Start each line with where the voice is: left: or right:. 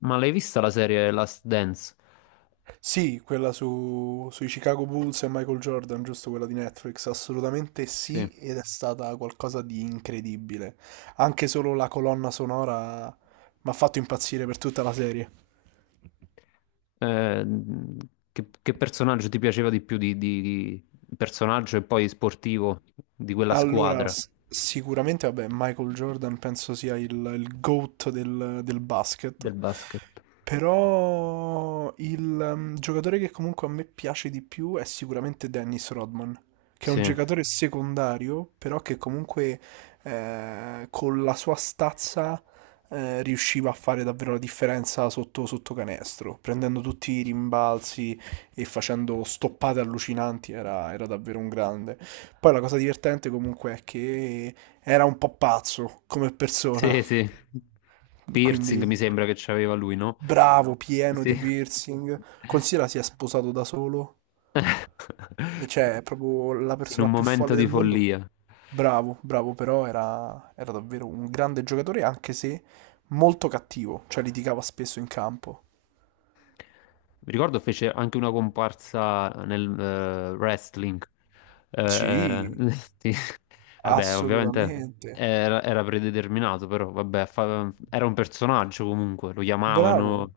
left: Ma l'hai vista la serie Last Dance?
right: Sì, quella su, sui Chicago Bulls e Michael Jordan, giusto quella di Netflix, assolutamente sì,
left: Sì.
right: ed è stata qualcosa di incredibile. Anche solo la colonna sonora mi ha fatto impazzire per tutta la serie.
left: Eh, che personaggio ti piaceva di più di personaggio e poi sportivo di quella
right: Allora,
left: squadra
right: sicuramente, vabbè, Michael Jordan penso sia il GOAT del basket,
left: del basket?
right: però il giocatore che comunque a me piace di più è sicuramente Dennis Rodman, che è un
left: Sì,
right: giocatore secondario, però che comunque con la sua stazza riusciva a fare davvero la differenza sotto canestro, prendendo tutti i rimbalzi e facendo stoppate allucinanti, era davvero un grande. Poi la cosa divertente comunque è che era un po' pazzo come persona,
left: sì, sì.
right: quindi
left: Piercing mi sembra che c'aveva lui, no?
right: bravo, pieno
left: Sì.
right: di piercing. Considera si è sposato da solo, cioè è proprio la
left: In
right: persona
left: un
right: più
left: momento
right: folle del
left: di
right: mondo.
left: follia. Mi
right: Bravo, bravo, però era davvero un grande giocatore, anche se molto cattivo, cioè litigava spesso in campo.
left: ricordo fece anche una comparsa nel wrestling. Eh,
right: Sì,
left: sì. Vabbè, ovviamente
right: assolutamente.
left: era predeterminato, però vabbè, era un personaggio comunque, lo chiamavano,
right: Bravo,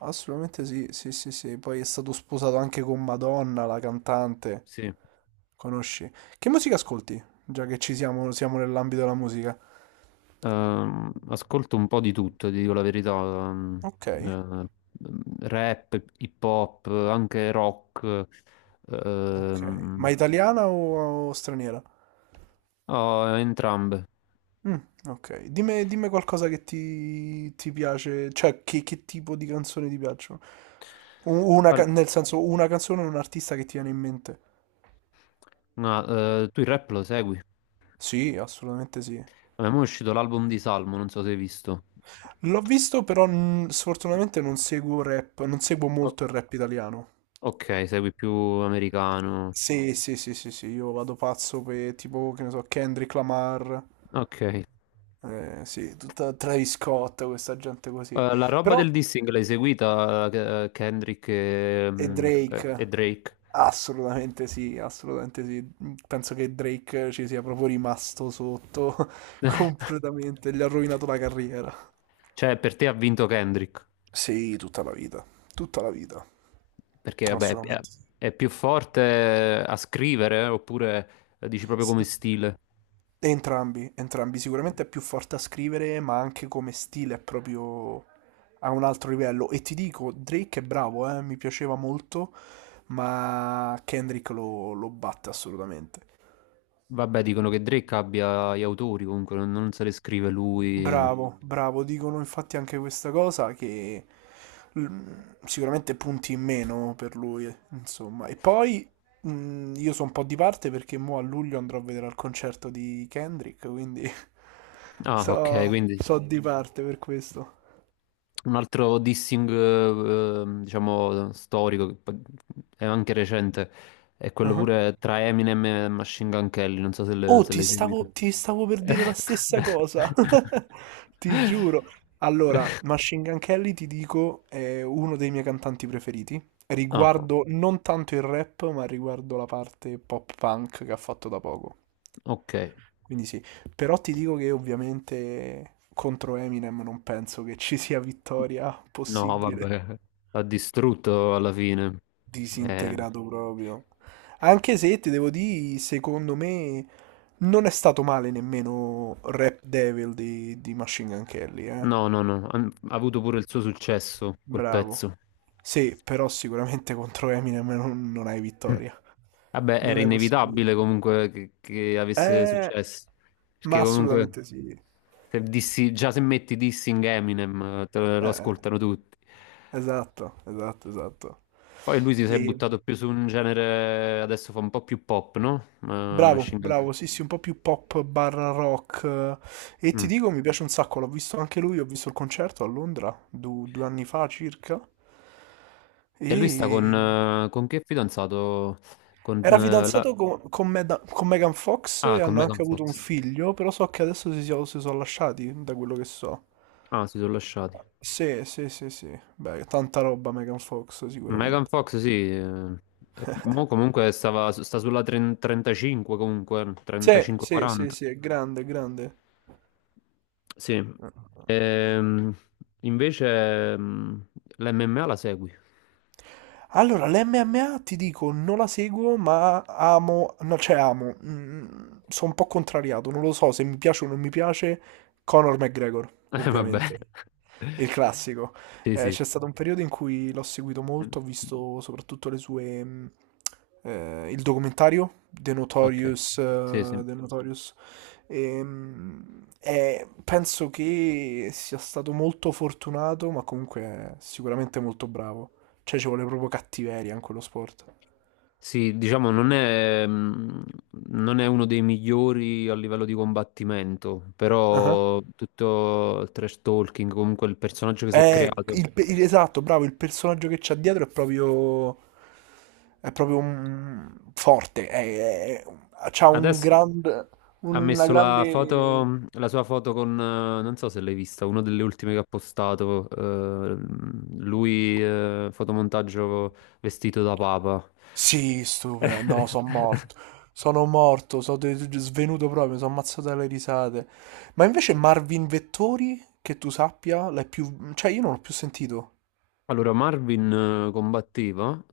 right: assolutamente sì, sì, sì, sì. Poi è stato sposato anche con Madonna, la cantante.
left: sì.
right: Conosci? Che musica ascolti? Già che ci siamo, siamo nell'ambito della musica.
left: Ascolto un po' di tutto, ti dico la verità,
right: Ok,
left: eh, rap, hip hop, anche rock,
right: ok. Ma
left: ehm,
right: italiana o straniera?
left: oh, entrambe.
right: Mm, ok. Dimmi, dimmi qualcosa che ti piace, cioè che tipo di canzoni ti piacciono? Una,
left: Guarda,
right: nel senso, una canzone o un artista che ti viene in mente?
left: ma, tu il rap lo segui?
right: Sì, assolutamente sì.
left: A me mo è uscito l'album di Salmo, non so se hai visto.
right: L'ho visto, però mm, sfortunatamente non seguo rap, non seguo
left: O-
right: molto il rap italiano.
left: ok, segui più americano.
right: Sì, sì, sì, sì, sì, io vado pazzo per tipo, che ne so, Kendrick Lamar,
left: Ok.
right: sì, tutta Travis Scott, questa gente così.
left: La roba
right: Però,
left: del dissing l'hai seguita, Kendrick e,
right: e ho capito.
left: mm, e- e
right: Drake,
left: Drake?
right: assolutamente sì, assolutamente sì. Penso che Drake ci sia proprio rimasto sotto completamente, gli ha rovinato la carriera.
left: Cioè, per te ha vinto Kendrick?
right: Sì, tutta la vita,
left: Perché,
right: assolutamente
left: è più forte a scrivere, oppure dici proprio come
right: sì.
left: stile?
right: Entrambi, entrambi. Sicuramente è più forte a scrivere, ma anche come stile è proprio a un altro livello. E ti dico, Drake è bravo, mi piaceva molto, ma Kendrick lo batte assolutamente.
left: Vabbè, dicono che Drake abbia gli autori, comunque non se le scrive lui.
right: Bravo, bravo, dicono infatti anche questa cosa che mm, sicuramente punti in meno per lui, insomma. E poi mm, io sono un po' di parte perché mo a luglio andrò a vedere al concerto di Kendrick, quindi
left: Ah, ok,
right: so,
left: quindi...
right: so di parte per questo.
left: Un altro dissing, diciamo, storico, che poi è anche recente, è quello
right: Ah.
left: pure tra Eminem e Machine Gun Kelly, non so
right: Oh,
left: se
right: ti così lo
left: l'hai
right: stavo,
left: seguito.
right: faremo. Ti stavo per dire la stessa cosa, ti giuro. Allora, Machine Gun Kelly, ti dico, è uno dei miei cantanti preferiti,
left: Ah,
right: riguardo non tanto il rap, ma riguardo la parte pop punk che ha fatto da poco.
left: ok.
right: Quindi sì, però ti dico che ovviamente contro Eminem non penso che ci sia vittoria
left: No,
right: possibile.
left: vabbè, l'ha distrutto alla fine. Eh,
right: Disintegrato proprio. Anche se ti devo dire, secondo me non è stato male nemmeno Rap Devil di Machine Gun Kelly, eh.
left: no, no, no, ha avuto pure il suo successo, quel
right: Bravo.
left: pezzo.
right: Sì, però sicuramente contro Eminem non, non hai vittoria.
left: Vabbè,
right: Non
left: era
right: è possibile.
left: inevitabile comunque che avesse
right: Eh,
left: successo. Perché
right: ma
left: comunque
right: assolutamente sì.
left: se già se metti Dissing Eminem te lo
right: Eh.
left: ascoltano tutti.
right: Esatto, esatto, esatto.
left: Poi lui si è
right: E
left: buttato più su un genere, adesso fa un po' più pop, no? Ma
right: bravo, anche,
left: Machine Gun Kelly.
right: bravo, sì, sì, un po' più pop barra rock. E ti
left: Mm.
right: dico, mi piace un sacco, l'ho visto anche lui, ho visto il concerto a Londra due anni fa circa.
left: E lui sta
right: E
left: con che fidanzato? Con,
right: era non
left: la...
right: fidanzato sapevo, con, con Megan Fox e
left: Ah, con
right: hanno anche
left: Megan
right: avuto un
left: Fox.
right: figlio, però so che adesso si sono lasciati, da quello che so.
left: Ah, si sono lasciati.
right: Sì, sì, sì, sì. Beh, tanta roba Megan Fox,
left: Megan
right: sicuramente.
left: Fox, sì. E mo comunque sta sulla 30 35, comunque,
right: Sì, sì, sì,
left: 35-40.
right: sì, è grande, è grande.
left: Sì. Ehm, invece l'MMA la segui.
right: Allora, l'MMA ti dico, non la seguo, ma amo, no, cioè amo, mm, sono un po' contrariato, non lo so se mi piace o non mi piace Conor McGregor,
left: Vabbè.
right: ovviamente, il classico.
left: Sì, sì.
right: C'è stato un periodo in cui l'ho seguito molto, ho visto soprattutto le sue, il documentario, The
left: Ok.
right: Notorious,
left: Sì, sì.
right: The Notorious. E penso che sia stato molto fortunato, ma comunque è sicuramente molto bravo. Cioè, ci vuole proprio cattiveria in quello sport.
left: Sì, diciamo, non è uno dei migliori a livello di combattimento,
right: Ah.
left: però tutto il trash talking, comunque il personaggio che si è
right: Eh,
left: creato.
right: esatto, bravo, il personaggio che c'ha dietro è proprio... È proprio forte. C'ha un
left: Adesso
right: grande...
left: ha
right: Una
left: messo
right: grande...
left: la sua foto con, non so se l'hai vista, una delle ultime che ha postato, lui, fotomontaggio vestito da papa.
right: Sì, stupendo. No, sono morto. Sono morto, svenuto proprio, sono ammazzato dalle risate. Ma invece Marvin Vettori, che tu sappia, l'hai più... Cioè, io non l'ho più sentito.
left: Allora, Marvin combatteva,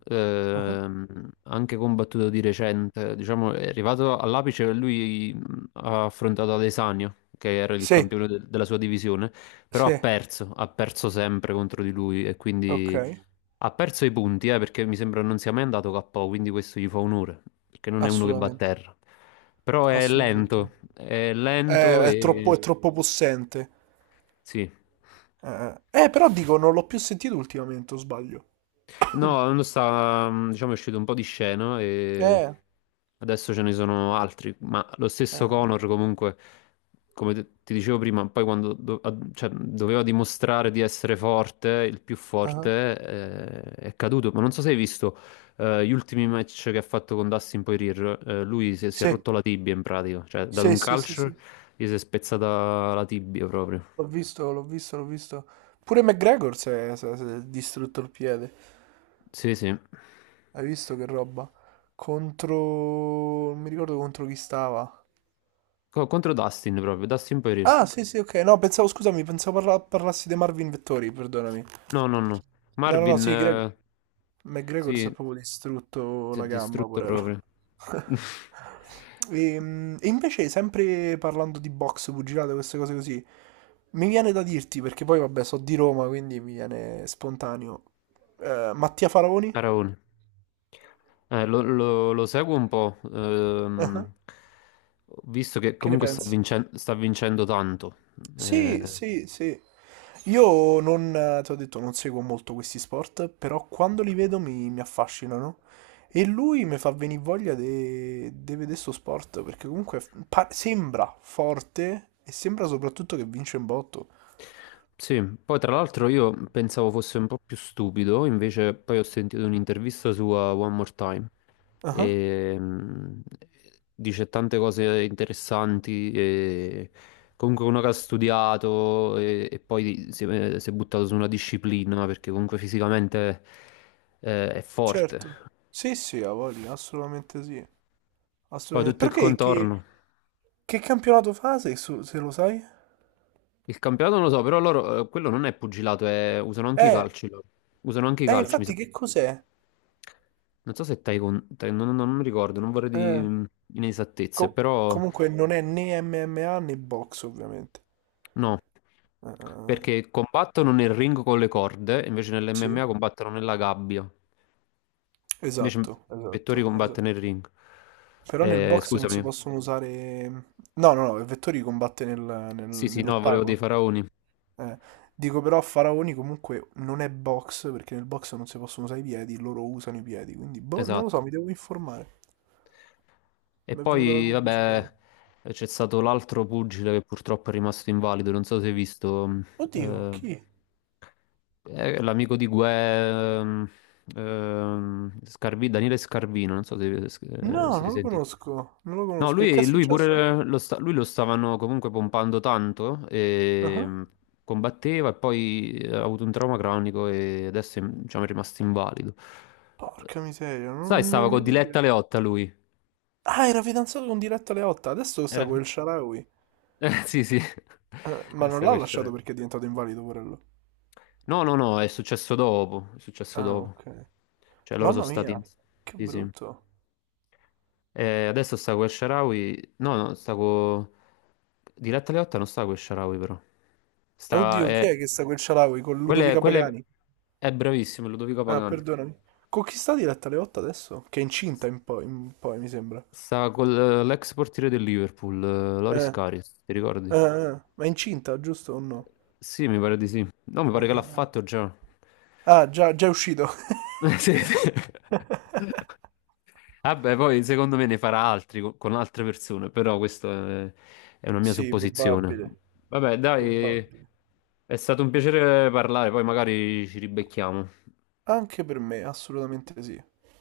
right: Ah.
left: anche combattuto di recente, diciamo, è arrivato all'apice, lui ha affrontato Adesanya, che era il
right: Sì,
left: campione della sua divisione, però
right: sì,
left: ha perso sempre contro di lui e
right: ok,
left: quindi ha perso i punti, perché mi sembra non sia mai andato KO, quindi questo gli fa onore, perché non è uno che va a
right: assolutamente.
left: terra. Però
right: Assolutamente.
left: è lento
right: È troppo,
left: e...
right: è troppo Poi... possente.
left: Sì,
right: Eh. Però dico, non l'ho più sentito ultimamente, o sbaglio.
left: no, l'anno diciamo, è uscito un po' di scena e
right: Eh,
left: adesso ce ne sono altri, ma lo stesso
right: eh,
left: Connor comunque, come ti dicevo prima, poi quando cioè, doveva dimostrare di essere forte, il più
right: ah.
left: forte, è caduto. Ma non so se hai visto gli ultimi match che ha fatto con Dustin Poirier, lui si è
right: Sì,
left: rotto la tibia in pratica, cioè ha
right: sì,
left: dato
right: eh,
left: un
right: sì, sì, sì,
left: calcio,
right: sì.
left: gli si è spezzata la tibia proprio.
right: L'ho visto, l'ho visto, l'ho visto. Pure McGregor si è distrutto il piede.
left: Sì, sì.
right: Hai visto che roba? Contro... Non mi ricordo contro chi stava.
left: Contro Dustin proprio, Dustin Poirier.
right: Ah, sì, sì, ok. No, pensavo, scusami, pensavo parlassi dei Marvin Vettori, perdonami.
left: No, no, no.
right: No, no, no,
left: Marvin,
right: sì, Greg... McGregor si è
left: sì,
right: proprio distrutto
left: si è
right: la gamba,
left: distrutto
right: porello.
left: proprio.
right: E, invece, sempre parlando di box, pugilate, queste cose così, mi viene da dirti, perché poi vabbè, so di Roma, quindi mi viene spontaneo. Mattia Faraoni?
left: Faraone. Lo seguo un po',
right: Ah,
left: visto che
right: che ne
left: comunque
right: pensi?
left: sta vincendo tanto.
right: Sì,
left: Eh,
right: sì, sì. Io non, ti ho detto, non seguo molto questi sport, però quando li vedo mi affascinano. E lui mi fa venire voglia di vedere sto sport, perché comunque sembra forte e sembra soprattutto che vince in botto.
left: Sì, poi tra l'altro io pensavo fosse un po' più stupido, invece poi ho sentito un'intervista sua One More Time
right: Ah,
left: e dice tante cose interessanti e comunque uno che ha studiato e poi si è buttato su una disciplina perché comunque fisicamente è forte.
right: certo. Sì, sì, ha voglia, assolutamente sì.
left: Poi
right: Assolutamente.
left: tutto il
right: Perché
left: contorno.
right: che campionato fa, se, se lo sai?
left: Il campionato non lo so, però loro quello non è pugilato, usano anche i
right: Eh,
left: calci loro. Usano anche i calci, mi
right: infatti
left: sa.
right: che cos'è?
left: Non so se Taekwondo, non ricordo, non vorrei di
right: Eh,
left: inesattezze,
right: co-
left: però
right: comunque non è né MMA né box, ovviamente.
left: no,
right: Eh,
left: perché combattono nel ring con le corde, invece
right: sì.
left: nell'MMA combattono nella gabbia, invece
right: Esatto,
left: Vettori
right: esatto,
left: combatte
right: esatto.
left: nel ring.
right: Però nel box non si
left: Scusami,
right: possono usare... No, no, no, Vettori combatte
left: sì sì, no, volevo dei
right: nell'ottagono.
left: faraoni,
right: Eh, Dico però Faraoni comunque non è box, perché nel box non si possono usare i piedi, loro usano i piedi, quindi boh, non lo
left: esatto.
right: so, mi devo informare.
left: E
right: Mi è venuta la
left: poi,
right: curiosità.
left: vabbè, c'è stato l'altro pugile che purtroppo è rimasto invalido, non so se hai visto,
right: Oddio,
left: eh,
right: chi?
left: L'amico di Gue, Daniele Scarvino, non so
right: No,
left: se
right: non lo
left: senti.
right: conosco, non lo
left: No,
right: conosco. E che è
left: lui
right: successo?
left: pure lui lo stavano comunque pompando tanto, e
right: Ah,
left: combatteva e poi ha avuto un trauma cronico e adesso è, diciamo, è rimasto invalido.
right: porca miseria, non,
left: Sai,
right: non
left: stava
right: ne
left: con
right: avevo idea.
left: Diletta Leotta lui.
right: Ah, era fidanzato con Diretta Leotta, adesso sta
left: Era...
right: con il Sharawi.
left: Sì, sì.
right: Ma non
left: Questa
right: l'ha lasciato
left: questione.
right: perché è diventato invalido, quello.
left: No, no, no, è successo dopo, è successo
right: Ah,
left: dopo.
right: ok.
left: Cioè loro sono
right: Mamma
left: stati...
right: mia, che
left: Sì, sì.
right: brutto.
left: E adesso sta con Sharawi. No, no, sta con. Diletta Leotta non sta con Sharawi, però. Sta.
right: Oddio, chi è
left: È...
right: che sta quel Cialawi con
left: Quella è,
right: Ludovica
left: quella è-
right: Pagani?
left: è bravissimo, Ludovico
right: Ah,
left: Pagani.
right: perdonami. Con chi sta diretta alle 8 adesso? Che è incinta in poi, mi sembra.
left: Sta con l'ex portiere del Liverpool, Loris
right: Eh,
left: Karius, ti ricordi?
right: ma è incinta, giusto o no?
left: Sì, mi pare di sì. No, mi pare
right: Ah,
left: che l'ha
right: ah, ah.
left: fatto già.
right: Ah, già, già è uscito.
left: Sì, sì. Vabbè, poi secondo me ne farà altri con altre persone, però questa è è una mia
right: Sì,
left: supposizione.
right: probabile,
left: Vabbè, dai,
right: probabile.
left: è stato un piacere parlare, poi magari ci ribecchiamo.
right: Anche per me, assolutamente sì.